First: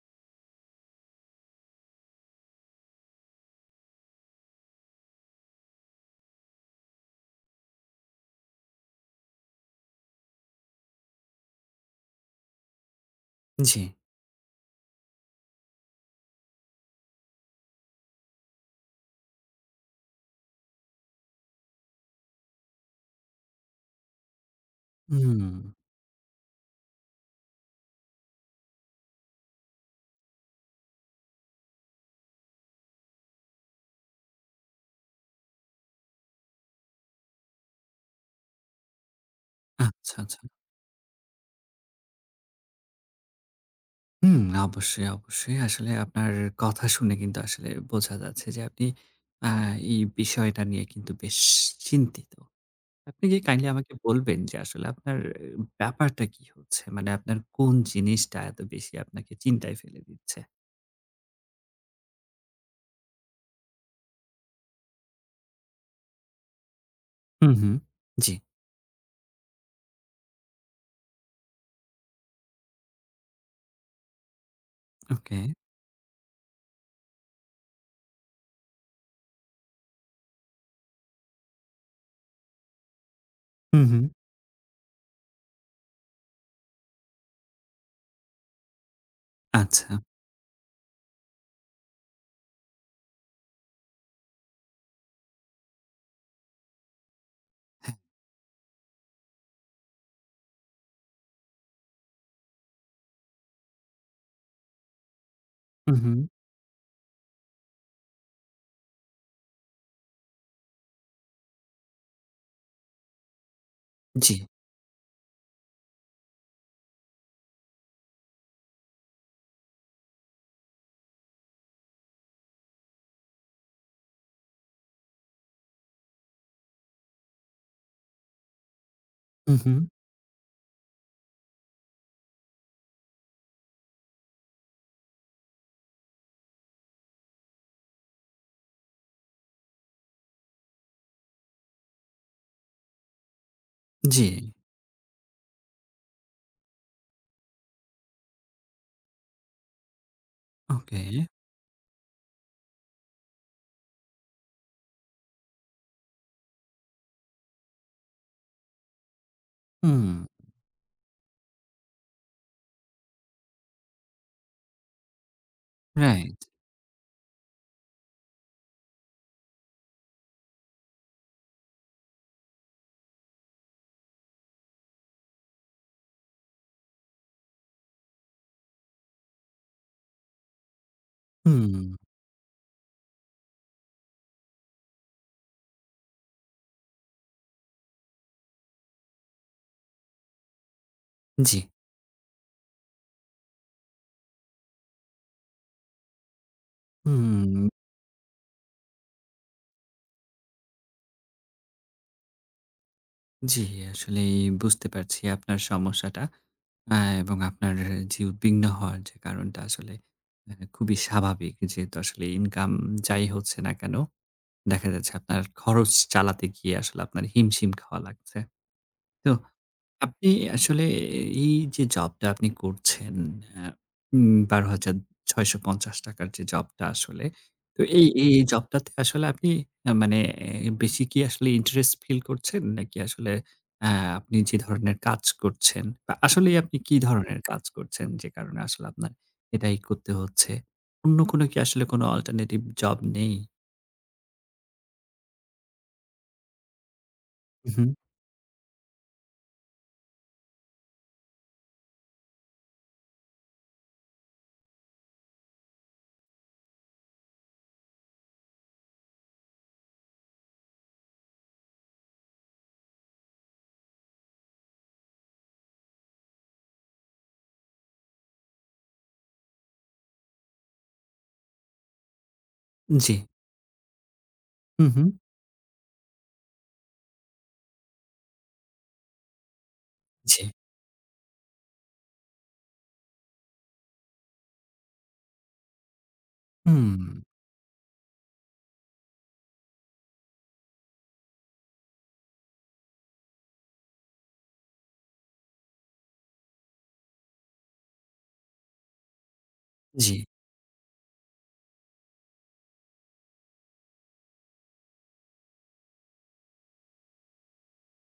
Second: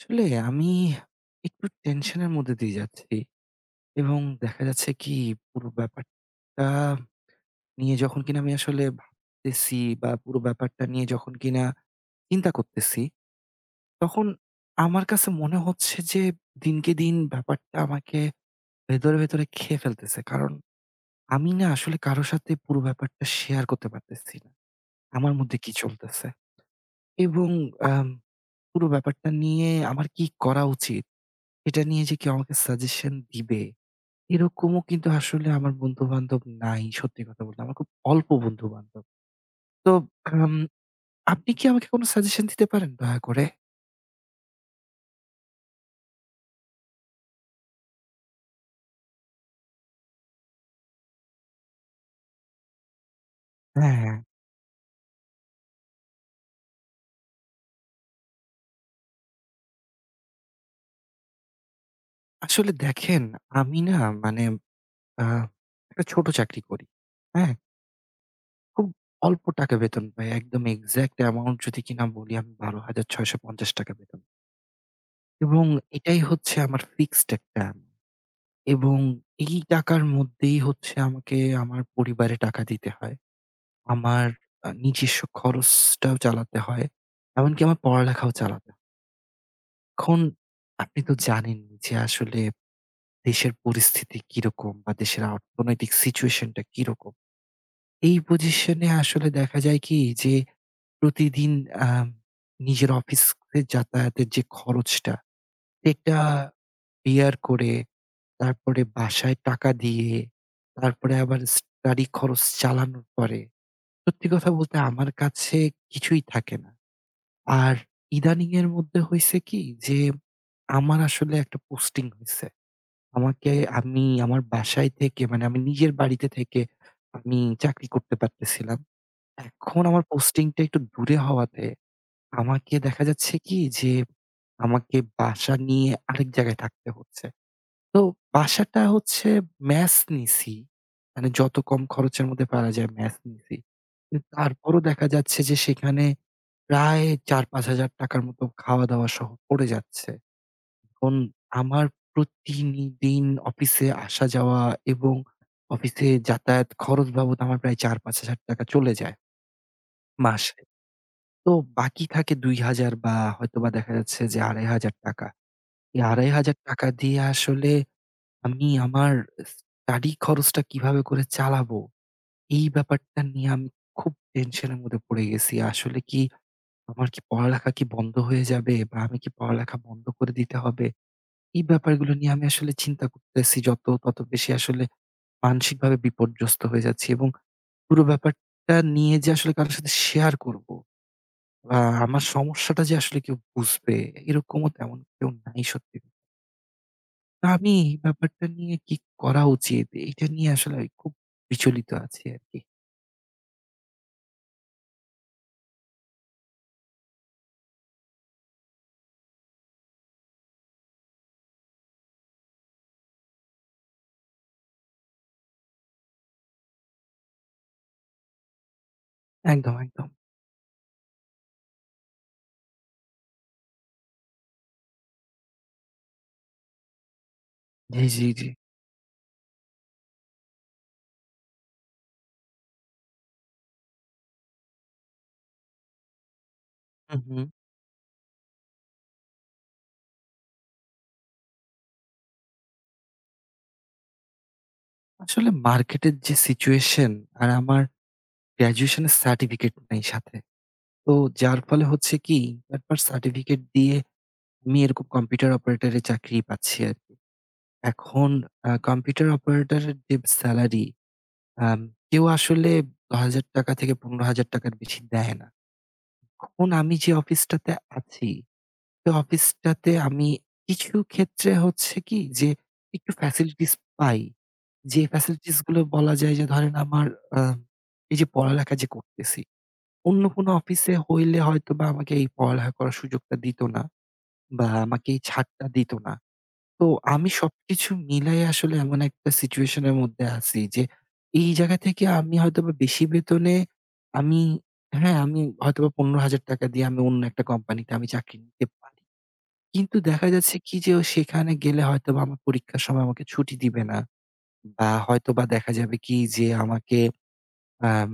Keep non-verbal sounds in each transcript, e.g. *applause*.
আসলেই আমি একটু টেনশন এর মধ্যে দিয়ে যাচ্ছি। এবং দেখা যাচ্ছে কি পুরো ব্যাপারটা নিয়ে যখন কিনা আমি আসলে ভাবতেছি বা পুরো ব্যাপারটা নিয়ে যখন কিনা চিন্তা করতেছি। জি। তখন আমার কাছে মনে হচ্ছে যে, দিনকে-দিন ব্যাপারটা আমাকে ভেতরে, ভেতরে খেয়ে ফেলতেছে, কারণ আমি না আসলে কারো সাথে পুরো ব্যাপারটা শেয়ার করতে পারতেছি না। আমার মধ্যে কি হুম। চলতেছে। এবং আম পুরো ব্যাপারটা নিয়ে আমার কি করা উচিত? এটা নিয়ে যে কেউ আমাকে সাজেশন দিবে, এরকমও কিন্তু আসলে আমার বন্ধুবান্ধব নাই সত্যি কথা বলতে। আমার খুব অল্প বন্ধুবান্ধব। তো আচ্ছা, আচ্ছা। এখন আপনি কি আমাকে কোন সাজেশন দিতে পারেন দয়া করে? হুম, অবশ্যই, অবশ্যই। আসলে আপনার কথা শুনে কিন্তু আসলে বোঝা যাচ্ছে যে আপনি আ এই বিষয়টা নিয়ে কিন্তু বেশ চিন্তিত। আপনি কি কাইন্ডলি এ আমাকে হ্যাঁ। বলবেন যে, আসলে আপনার ব্যাপারটা কী হচ্ছে? মানে আপনার কোন জিনিসটা এত বেশি আপনাকে চিন্তায় ফেলে দিচ্ছে? আসলে দেখেন, আমি না মানে আ একটা ছোট চাকরি করি। উ হ্যাঁ? হুম, ‍জি। খুব অল্প টাকা বেতন পাই। একদম এক্সাক্ট অ্যামাউন্ট যদি কিনা বলি আমি ৳১২,৬৫০ বেতন। ওকে। এবং এটাই হচ্ছে আমার ফিক্সড একটা এবং এই টাকার মধ্যেই হচ্ছে আমাকে আমার পরিবারে টাকা দিতে হয়। উ হুম। আমার আ নিজস্ব খরচটাও চালাতে হয়। এমনকি আমার পড়ালেখাও চালাতে আচ্ছা। এখন আপনি তো জানেন, যে আসলে দেশের পরিস্থিতি কী রকম বা দেশের অর্থনৈতিক সিচুয়েশনটা কী রকম। এই পজিশনে আসলে দেখা যায় কী? যে প্রতিদিন আ নিজের অফিস করে যাতায়াতের যে খরচটা, উ এটা হুম। বিয়ার করে, তারপরে বাসায় টাকা দিয়ে, তারপরে আবার স্টাডি খরচ চালানোর পরে, সত্যি জি। কথা বলতে আমার কাছে কিছুই থাকে না। আর ইদানিং এর মধ্যে হইছে কী? যে আমার আসলে একটা পোস্টিং হইছে। আমাকে আমি আমার বাসায় থেকে মানে আমি নিজের বাড়িতে থেকে আমি চাকরি করতে পারতেছিলাম। উ এখন হুম। আমার পোস্টিংটা একটু দূরে হওয়াতে, আমাকে দেখা যাচ্ছে কী, যে আমাকে বাসা নিয়ে আরেক জায়গায় থাকতে হচ্ছে। তো বাসাটা হচ্ছে ম্যাস নিছি। মানে যত কম খরচের মধ্যে পারা যায়, ম্যাস নিছি। কিন্তু জি। তারপরও দেখা যাচ্ছে যে সেখানে প্রায় ৳৪-৫,০০০ র মত খাওয়া-দাওয়া সহ পড়ে যাচ্ছে। এখন ওকে। আমার প্রতি দিন অফিসে আসা যাওয়া এবং অফিসে যাতায়াত খরচ বাবদ আমার প্রায় ৳৪-৫,০০০ চলে যায়। হুম। মাসে। তো বাকি থাকে ৳২,০০০ বা হয়তোবা দেখা যাচ্ছে যে ৳২৫০০। এই আড়াই রাইট। হাজার টাকা দিয়ে আসলে আমি আমার স্টাডি খরচটা কীভাবে করে চালাবো? এই ব্যাপারটা নিয়ে আমি খুব টেনশনের মধ্যে পড়ে গেছি। আসলে কী আমার কী পড়ালেখা কী বন্ধ হয়ে যাবে বা আমি কী পড়ালেখা বন্ধ করে দিতে হবে? এই হুম। ব্যাপারগুলো নিয়ে আমি আসলে চিন্তা করতেছি যত তত বেশি আসলে মানসিকভাবে বিপর্যস্ত হয়ে যাচ্ছি এবং পুরো ব্যাপারটা নিয়ে যে আসলে কারো সাথে শেয়ার করব। জি। বা আমার সমস্যাটা যে আসলে কেউ বুঝবে, এরকমও তেমন কেউ নাই সত্যি। হু। আমি, ব্যাপারটা নিয়ে কি করা উচিত? এইটা নিয়ে আসলে খুব বিচলিত আছি আরকি। জি, আসলেই বুঝতে পারছি, আপনার সমস্যাটা। আ এবং আপনার যে উদ্বিগ্ন হওয়ার যে কারণটা, আসলে আ খুবই স্বাভাবিক। যেহেতু আসলে ইনকাম যাই হচ্ছে না কেনো, দেখা যাচ্ছে আপনার খরচ চালাতে গিয়ে আসলে আপনার হিমশিম খাওয়া লাগছে। তো একদম, একদম। আপনি আসলে এই যে জবটা আপনি করছেন এ উম ৳১২,৬৫০ টাকার যে জবটা আসলে। তো জি, এই, জি, এ এই জি। জবটাতে আসলে আপনি আ মানে বেশি কি আসলে ইন্টারেস্ট ফিল করছেন? নাকি আসলে আ আপনি যে ধরনের কাজ করছেন বা আসলেই আপনি কী হু, ধরনের হু। কাজ করছেন? যে কারণে আসলে আপনার এটাই করতে হচ্ছে। অন্য কোনো কি আসলে কোনো অল্টারনেটিভ জব নেই? আসলে মার্কেটের যে সিচুয়েশন, আর উ আমার হু। গ্র্যাজুয়েশন এর সার্টিফিকেট নেই সাথে। তো যার ফলে হচ্ছে কি? একবার সার্টিফিকেট দিয়ে আমি এরকম কম্পিউটার অপারেটরে চাকরি পাচ্ছি আরকি। এখন আ কম্পিউটার অপারেটরের যে সেলারি, আ কেউ আসলে হাজার টাকা থেকে ৳১৫,০০০ এর বেশি দেয় না। এখন আমি যে অফিসটাতে আছি, সে অফিসটাতে আমি কিছু ক্ষেত্রে হচ্ছে কি, যে উ একটু জি। ফ্যাসিলিটিস পাই। উ যে হু। ফ্যাসিলিটিস গুলো বলা যায় যে ধরেন আমার আ এই যে পড়ালেখা যে করতেছি, অন্য কোনো জি। অফিসে হইলে হয়তোবা আমাকে এই পড়ালেখা করার সুযোগটা দিত না বা আমাকে এই ছাড়টা দিত না। তো হুম। আমি সবকিছু মিলায় আসলে এমন একটা সিচুয়েশন এর মধ্যে আছি। যে এই জায়গা থেকে আমি হয়তোবা বেশি বেতনে আমি হ্যাঁ, আমি হয়তোবা ৳১৫,০০০ দিয়ে আমি অন্য একটা কোম্পানিতে আমি চাক কিন *unintelligible* পারি। কিন্তু জি। দেখা যাচ্ছে কি যে ওই সেখানে গেলে হয়তোবা আমার পরীক্ষার সময় আমাকে ছুটি দিবে না বা হয়তোবা দেখা যাবে কি? যে আমাকে আম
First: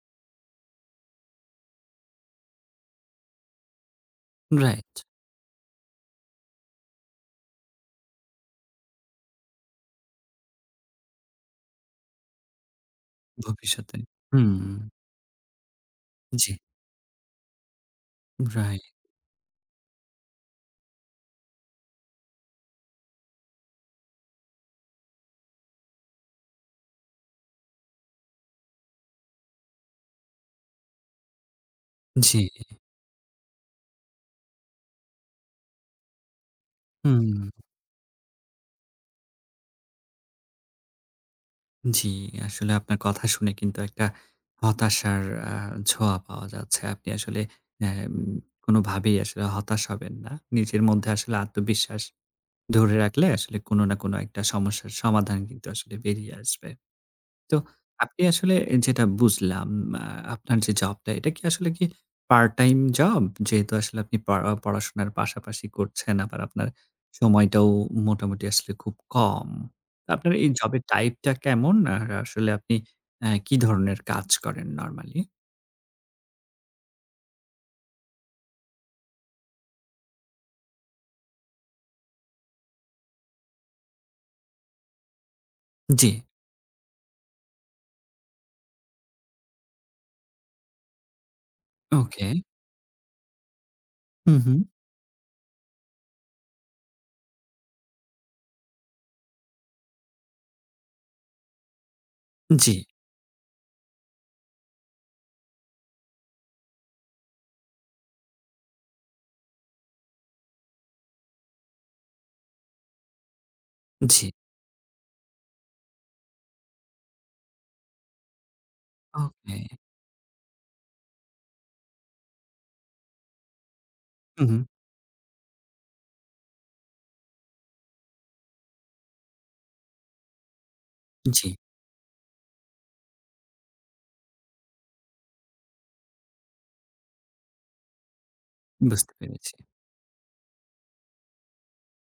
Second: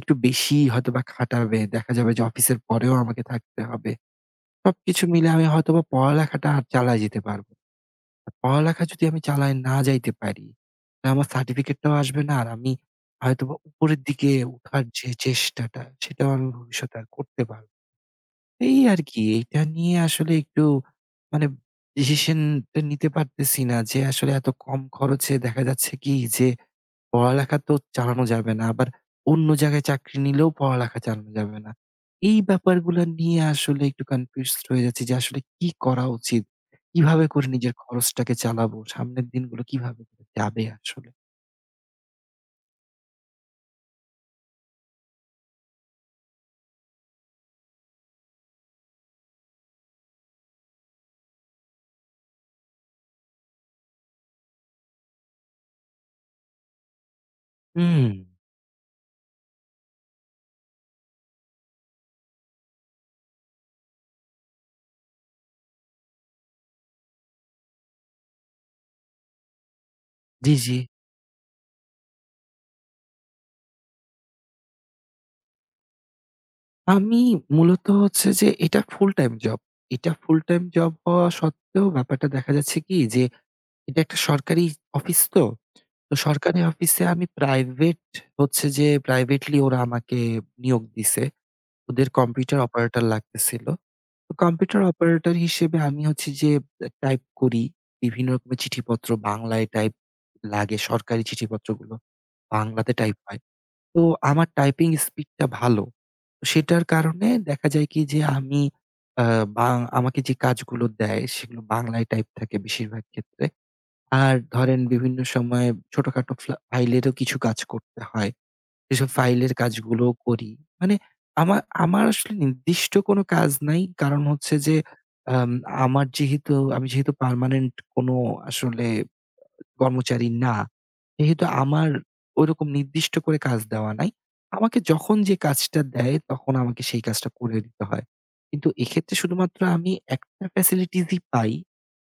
একটু বেশি হয়তোবা খাটাবে। দেখা যাবে যে অফিসের পরেও আমাকে থাকতে হবে। রাইট। সবকিছু মিলে আমি হয়তোবা পড়ালেখাটা আর চালায় যেতে পারবো। পড়ালেখা যদি আমি চালায় না যাইতে পারি, তো আমার সার্টিফিকেটটাও আসবে না। আর আমি আ হয়তোবা ভবিষ্যতে, উপরের দিকে হুম। উঠার যে চেষ্টাটা, সেটাও আমি জি। ভবিষ্যতে আর করতে পা রাই এই আরকি। এইটা নিয়ে আসলে একটু মানে ডিসিশনটা নিতে পারতেছি না। যে আসলে এত কম খরচে দেখা যাচ্ছে কি, যে পড়ালেখা তো চালানো যাবে না আবার অন্য জায়গায় চাকরি নিলেও পড়ালেখা চালানো যাবে না। এই জি। ব্যাপারগুলা নিয়ে আসলে একটু কনফিউজড হয়ে যাচ্ছি যে আসলে কি করা উচিত? কিভাবে হুম। করে নিজের খরচটাকে চালাবো, সামনের দিনগুলো কিভাবে যাবে আসলে? জ্বী, আসলে আপনার কথা শুনে কিন্তু একটা হতাশার আ ছোঁয়া পাওয়া যাচ্ছে। আপনি আসলে এম কোনভাবেই আসলে হতাশ হবেন না। নিজের মধ্যে আসলে আত্মবিশ্বাস ধরে রাখলে আসলে কোন না কোন একটা সমস্যার সমাধান কিন্তু আসলে বেরিয়ে আসবে। তো আপনি উম। আসলে এ যেটা বুঝলাম আ আপনার যে জবটা এটা কি আসলে কি পার্ট-টাইম জব? যেহেতু আসলে আপনি পড়া অ পড়াশোনার পাশাপাশি করছেন আবার আপনার সময়টাও মোটামুটি আসলে খুব কম। আপনার এই জ্বী, জ্বী। জবের টাইপটা কেমন? আর আসলে আপনি এ কী ধরনের কাজ করেন নরমালি? আমি মূলত হচ্ছে যে এটা ফুলটাইম জব। এটা ফুলটাইম জব হওয়া সত্ত্বেও ব্যাপারটা দেখা যাচ্ছে কি যে? এটা একটা সরকারি অফিস তো। জ্বী। তো সরকারে অফিসে আমি প্রাইভেট হচ্ছে যে প্রাইভেটলি ওরা আমাকে নিয়োগ দিছে। ওদের ওকে। কম্পিউটার অপারেটর লাগতেছিল। তো উহু। কম্পিউটার অপারেটর হিসেবে আমি হচ্ছে যে বে টাইপ করি বিভিন্ন বি চিঠিপত্র বাংলায় টাইপ লাগে সরকারি চিঠিপত্রগুলো জ্বী। বাংলাতে টাইপ হয়। তো আমার টাইপিং স্পিডটা ভালো। সেটার কারণে দেখা যায় কি? যে আমি আ বাং আমাকে যে কাজগুলো দেয় সেগুলো বাংলায় টাইপ থাকে বেশিরভাগ ক্ষেত্রে। জ্বী। আর ধরেন বিভিন্ন সময় ছোটখাটো ফ্লা ফাইলেরও কিছু কাজ করতে হয়। এসব ফাইলের ওকে। কাজগুলোও করি। মানে আমা আমার আসলে নির্দিষ্ট কোন কাজ নাই। কারণ হচ্ছে উহু। যে, আম আমার যেহেতু আমি যেহেতু পার্মানেন্ট কোন আসলে আ কর্মচারী না, যেহেতু জ্বী। আমার ঐরকম নির্দিষ্ট করে কাজ দেওয়া নাই। আমাকে যখন যে কাজটা দেয় তখন আমাকে সেই কাজটা করে দিতে হয়। কিন্তু বুঝতে এক্ষেত্রে পেরেছি। শুধুমাত্র আমি একটা ফেসিলিটিসই পাই।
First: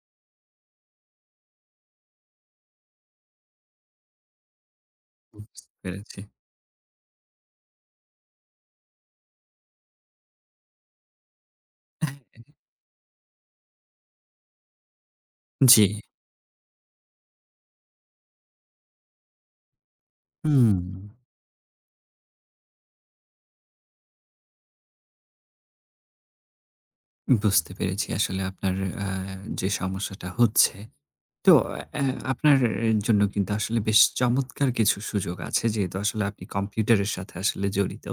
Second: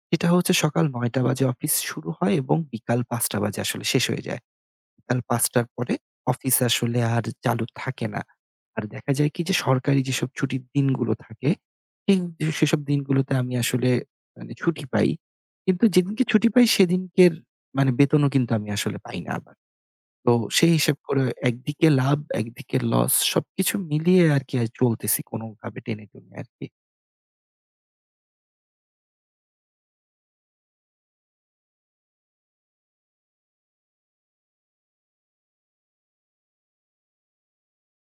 সেটা হচ্ছে সকাল ০৯ঃ০০ বাজে অফিস শুরু হয় এবং বিকাল ০৫ঃ০০ বাজে আসলে শেষ হয়ে যায়। আর বুঝ ০৫ঃ০০ র পরে পেরেছি। অফিস আসলে আর চালু থাকে না। আর দেখা যায় কি? যে সরকারি যেসব ছুটির দিনগুলো থাকে, পিং সেসব দিনগুলোতে আমি আসলে মানে ছুটি পাই। কিন্তু জ্বী। যেদিনকে ছুটি পাই সেদিনকের মানে বেতনও কিন্তু আমি আসলে পাই না আবার। তো সেই হিসাব উম। করে অ একদিকে লাভ, একদিকে লস। সবকিছু মিলিয়ে আরকি আ চলতেছি কোনভাবে টেনে-টুনে আরকি। বুঝতে পেরেছি। আসলে আপনার আ যে সমস্যাটা হচ্ছে। তো এ অ্যা আপনার এ জন্য কিন্তু আসলে বেশ চমৎকার কিছু সুযোগ আছে। যেহেতু আসলে আপনি কম্পিউটারের সাথে আসলে জড়িত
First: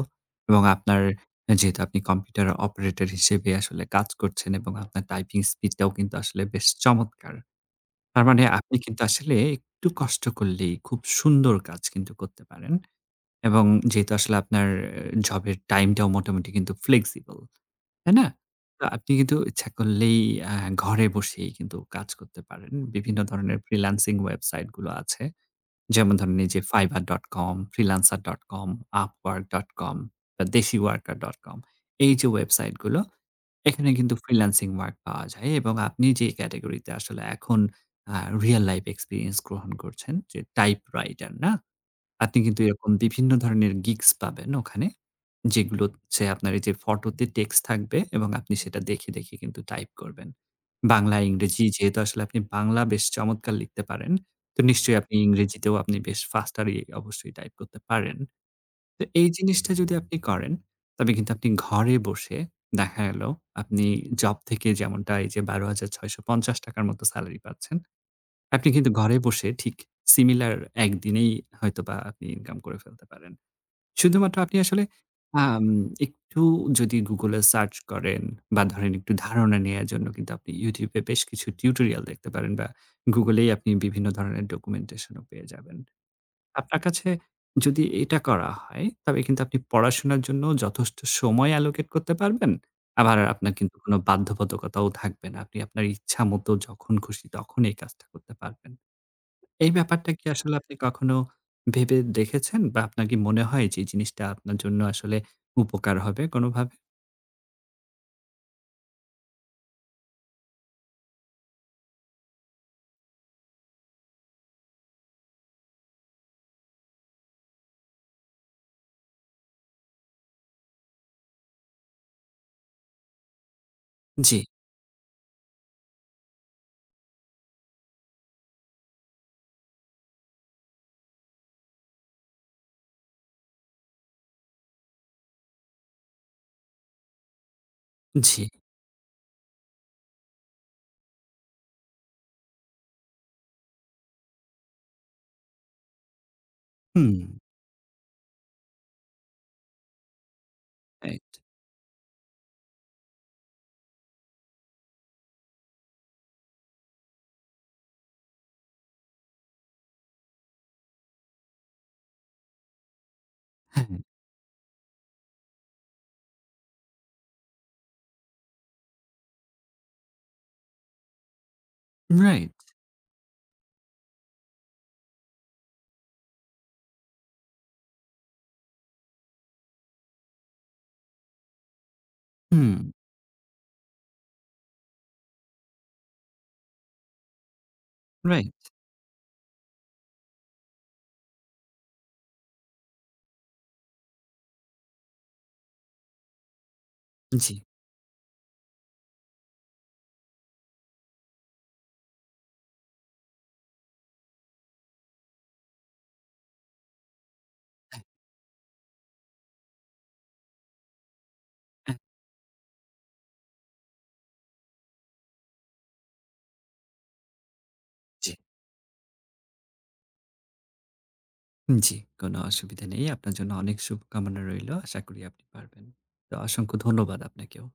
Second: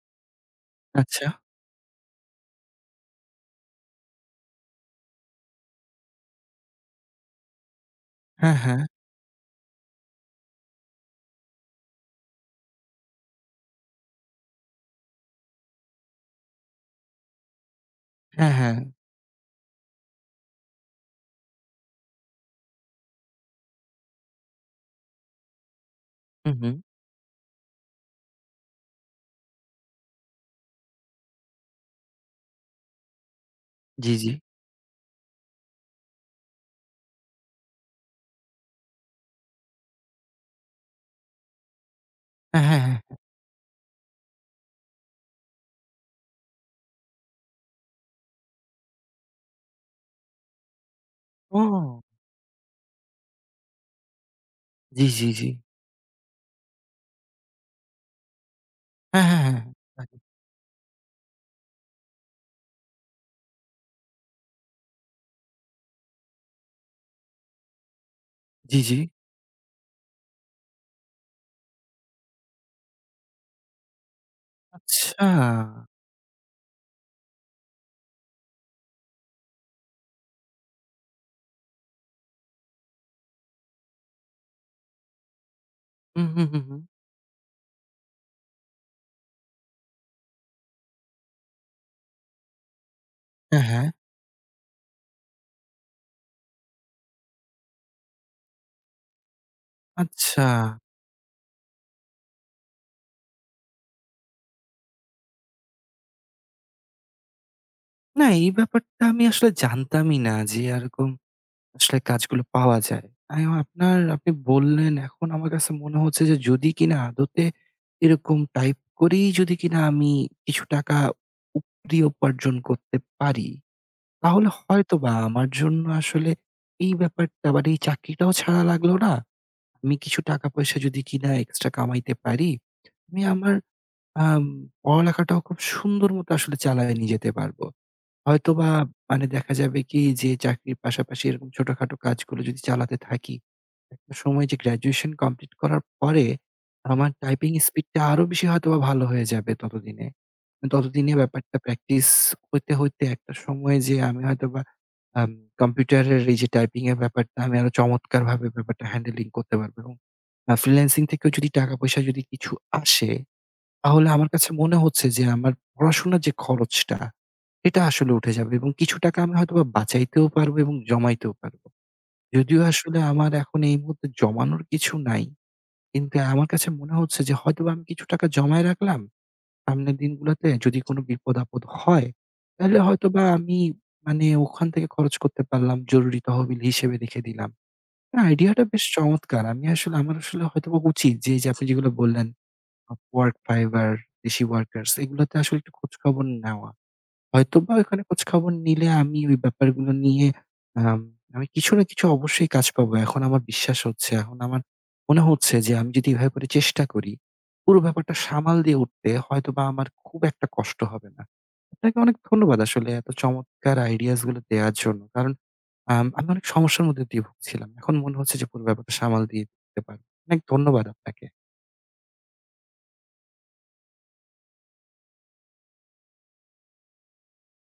এবং আপনার আচ্ছা। যেহেতু আপনি কম্পিউটার অপারেটর হিসেবে আসলে কাজ করছেন এবং আপনার টাইপিং স্পিডটাও কিন্তু আসলে বেশ চমৎকার! তার মানে হ্যাঁ, আপনি হ্যাঁ। কিন্তু আসলে একটু কষ্ট করলেই খুব সুন্দর কাজ কিন্তু করতে পারেন। এবং যেহেতু আসলে আপনার জবের টাইমটাও মোটামুটি কিন্তু ফ্লেক্সিবল। তাই না? হ্যাঁ, হ্যাঁ। তো আপনি কিন্তু ইচ্ছা করলেই আ ঘরে বসেই কিন্তু কাজ করতে পারেন। বিভিন্ন ধরনের ফ্রিল্যান্সিং ওয়েবসাইটগুলো আছে। যেমন ধরেন উ এইযে হুম। fiverr.com, freelancer.com, upwork.com বা deshiworker.com। এইযে ওয়েবসাইটগুলো, এখানে জি, কিন্তু জি। ফ্রিল্যান্সিং ওয়ার্ক পাওয়া যায় এবং আপনি যেই ক্যাটেগরিতে আসলে এখন আ রিয়াল লাইফ এক্সপেরিয়েন্স গ্রহণ করছেন, যে টাইপ রাইটার না? আপনি কিন্তু হ্যাঁ, হ্যাঁ, হ্যাঁ, এরকম হ্যাঁ। বিভিন্ন ধরনের GIGS পাবেন ওখানে। যেগুলো হচ্ছে আপনার এইযে ফটোতে টেক্সট থাকবে এবং আপনি সেটা দেখে, দেখে কিন্তু টাইপ করবেন। বাংলা, ইংরেজি যেহেতু ও! আসলে আপনি বাংলা বেশ চমৎকার লিখতে পারেন, তো নিশ্চয়ই জি, আপনি জি, জি। ইংরেজিতেও আপনি বেশ ফাস্টারই অবশ্যই টাইপ করতে পারেন। তো হ্যাঁ, এই হ্যাঁ, হ্যাঁ, জিনিসটা যদি হ্যাঁ। আপনি *unintelligible* করেন তবে কিন্তু আপনি ঘরে বসে দেখা গেল আপনি জব থেকে যেমনটা এই যে ৳১২,৬৫০ র মতো সেলারি পাচ্ছেন। আপনি জি, কিন্তু জি। ঘরে বসে ঠিক সিমিলার ১ দিনেই হয়তোবা আপনি ইনকাম করে ফেলতে পারেন। শুধুমাত্র আপনি আসলে আম আচ্ছা! একটু যদি Google-এ সার্চ করেন বা ধরেন একটু ধারণা নেয়ার জন্য কিন্তু আপনি YouTube-এ বেশ কিছু টিউটোরিয়াল দেখতে পারেন বা Google-এই আপনি বিভিন্ন ধরনের ডকুমেন্টেশন ও পেয়ে যাবেন। উ হু, হু, আপনার হুম। কাছে যদি এটা করা হয় তবে কিন্তু আপনি পড়াশোনার জন্য যথেষ্ট সময় অ্যালোকেট করতে পারবেন। আবার আপনার অ্যা কিন্তু হ্যাঁ। কোন বাধ্যবাধকতাও থাকবে না। আপনি আপনার ইচ্ছামত যখন খুশি তখন এই কাজটা করতে পারবেন। এই ব্যাপারটা কি আসলে আপনি আচ্ছা! কখনো ভেবে দেখেছেন বা আপনার কি মনে হয় যে এই জিনিসটা আপনার জন্য আসলে উপকার হবে কোনভাবে? না, এই ব্যাপারটা আমি আসলে জানতামই না যে এরকম, আসলে কাজগুলো পাওয়া যায়। আমি আপনার আপনি বললেন এখন আমার কাছে মনে হচ্ছে যে যদি কিনা আদতে, এরকম টাইপ করেই যদি কিনা আমি কিছু টাকা, উপরি উপার্জন করতে পারি, জি। তাহলে হয়তোবা আমার জন্য আসলে এই ব্যাপারটা বা মানে এই চাকরিটাও ছাড়া লাগলো না। আমি কিছু টাকা পয়সা যদি কিনা এক্সট্রা কামাইতে পারি, আমি আমার আম পড়ালেখাটাও খুব সুন্দর মত আসলে চালায়া নিয়ে যেতে পারব। জি। হয়তোবা মানে দেখা যাবে কি যে চাকরির পাশাপাশি এরকম ছোটখাটো কাজগুলো যদি চালাতে থাকি। একটা সময় যে গ্র্যাজুয়েশন কমপ্লিট করার পরে, আমার হুম। টাইপিং স্পিডটা আরো বেশি হয়তোবা ভালো হয়ে যাবে ততদিনে। ততদিনে রাইট। ব্যাপারটা প্র্যাকটিস হইতে, হইতে একটা সময় যেয়ে আমি হয়তোবা, আম কম্পিউটারের এইযে টাইপিং এর ব্যাপারটা আমি আরো চমৎকারভাবে ব্যাপারটা হ্যান্ডেলিং করতে পারবো। এবং আ ফ্রিল্যান্সিং থেকেও যদি টাকা পয়সা যদি কিছু আসে, হ্যাঁ। তাহলে আমার কাছে মনে হচ্ছে যে আমার পড়াশোনার যে খরচটা এটা আসলে উঠে যাবে। এবং কিছু টাকা আমি হয়তোবা বাঁচাইতেও পারবো এবং জমাইতেও পারব। রাইট। যদিও আসলে আমার এখন এই মুহূর্তে জমানোর কিছু নাই। কিন্তু আমার কাছে মনে হচ্ছে যে হয়তোবা আমি কিছু টাকা জমায় রাখলাম, সামনের দিনগুলোতে যদি কোনো বিপদ আপদ হয়, তাইলে হুম। হয়তোবা আমি মানে ওখান থেকে খরচ করতে পারলাম জরুরি তহবিল হিসেবে রেখে দিলাম। না রাইট। আইডিয়টা বেশ চমৎকার। আমি আসলে, আমার আসলে হয়তোবা উচিত যে এইযে আপনি যেগুলো বললেন, Upwork, Fiverr, Deshi Workers এগুলোতে আসলে একটু খোঁজখবর নেওয়া। জি। হয়তোবা ওইখানে খোঁজখবর নিলে আমি ওই ব্যাপারগুলো নিয়ে আম আমি কিছু না কিছু অবশ্যই কাজ পাবো, এখন আমার বিশ্বাস হচ্ছে এখন আমার, মনে হচ্ছে যে আমি যদি এভাবে করে চেষ্টা করি, পুরো হ্যাঁ। ব্যাপারটা সামাল দিয়ে উঠতে হয়তোবা আমার খুব একটা কষ্ট হবে না। অ্যা আপনাকে অনেক ধন্যবাদ আসলে এত চমৎকার আইডিয়াস গুলো দেয়ার জন্য। কারণ আম আমি অনেক সমস্যার মধ্যে দিয়ে ভুগছিলাম। এখন মনে জি। হচ্ছে যে পুরো ব্যাপারটা সামাল দিয়ে দিতে পারবো। অনেক ধন্যবাদ আপনাকে। উ জি, কোন অসুবিধা নেই, আপনার জন্য অনেক শুভকামনা রইলো, আশা করি আপনি পারবেন। তো অসংখ্য ধন্যবাদ আপনাকেও।